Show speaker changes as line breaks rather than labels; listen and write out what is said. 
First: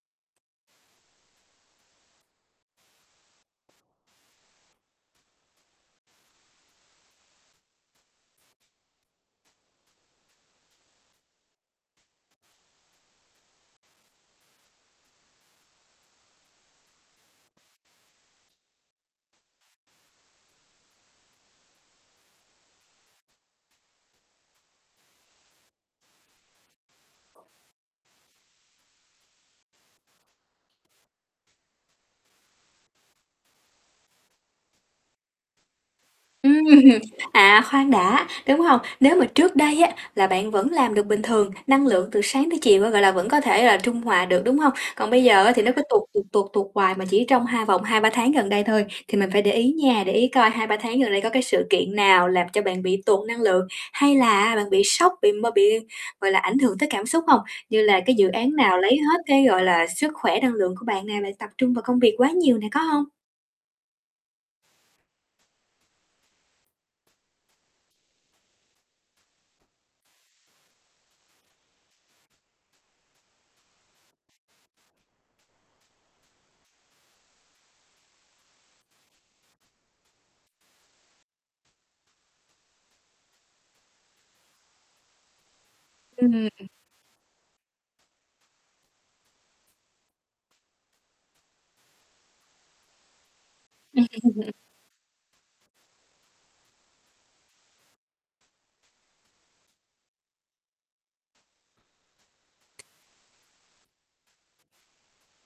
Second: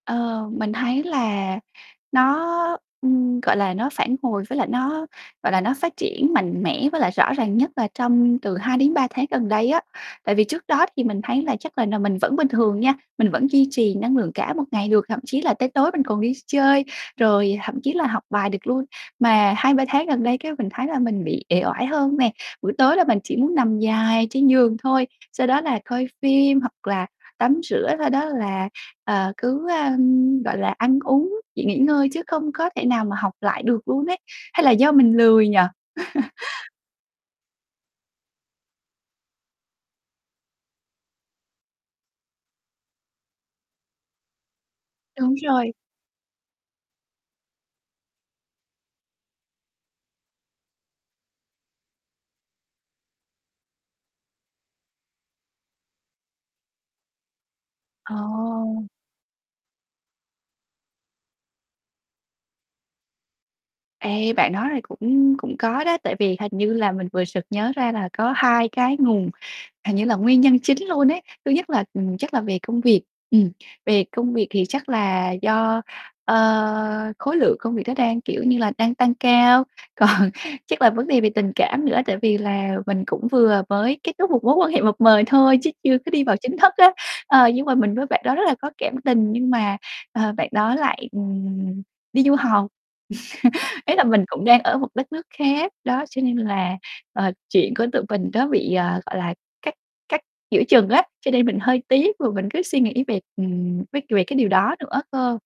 Ờ, mình thấy là nó, ừm, gọi là, nó phản hồi với lại nó, gọi là, nó phát triển mạnh mẽ với lại rõ ràng nhất là trong từ 2 đến 3 tháng gần đây á. Tại vì trước đó thì mình thấy là chắc là nà mình vẫn bình thường nha, mình vẫn duy trì năng lượng cả một ngày được, thậm chí là tới tối mình còn đi chơi rồi, thậm chí là học bài được luôn. Mà 2, 3 tháng gần đây cái mình thấy là mình bị ể oải hơn nè, buổi tối là mình chỉ muốn nằm dài trên giường thôi, sau đó là coi phim hoặc là tắm rửa, sau đó là, ờ, cứ, ơ, gọi là, ăn uống, chỉ nghỉ ngơi chứ không có thể nào mà học lại được luôn ấy. Hay là do mình lười nhỉ?
Ừm, à, khoan đã, đúng hông? Nếu mà trước đây á là bạn vẫn làm được bình thường, năng lượng từ sáng tới chiều á, gọi là, vẫn có thể là trung hòa được, đúng hông? Còn bây
Đúng
giờ á thì nó
rồi.
cứ tụt, tụt, tụt, tụt hoài mà chỉ trong hai vòng 2, 3 tháng gần đây thôi thì mình phải để ý nha. Để ý coi 2, 3 tháng gần đây có cái sự kiện nào làm cho bạn bị tụt năng lượng hay là bạn bị sốc, bị m bị, gọi là, ảnh hưởng tới cảm xúc hông? Như là cái dự án nào lấy
Ồ.
hết cái, gọi là, sức khỏe, năng lượng của bạn nè, bạn tập trung vào công việc quá nhiều nè, có hông?
Ê, bạn nói này cũng cũng có đó, tại vì hình như là mình vừa sực nhớ ra là có 2 cái nguồn, hình như là, nguyên nhân chính luôn ấy. Thứ nhất là, ừm, chắc là về công việc. Ừm, về công việc thì chắc là do, ơ, khối lượng công việc đó đang, kiểu như là, đang tăng cao. Còn chắc là vấn đề về tình cảm nữa, tại vì là mình cũng vừa mới kết thúc một mối quan hệ mập mời thôi chứ chưa có đi vào chính
Ừm.
thức á. Ờ, nhưng mà mình với bạn đó rất là có cảm tình nhưng mà, ờ, bạn đó lại, ừm, đi du học. Ý là mình cũng đang ở một đất nước khác, đó, cho nên là, ờ, chuyện của tụi mình nó bị, ờ, gọi là, cắt cắt giữa chừng á, cho nên mình hơi tiếc và mình cứ suy nghĩ về, ừm, vế về cái điều đó nữa cơ.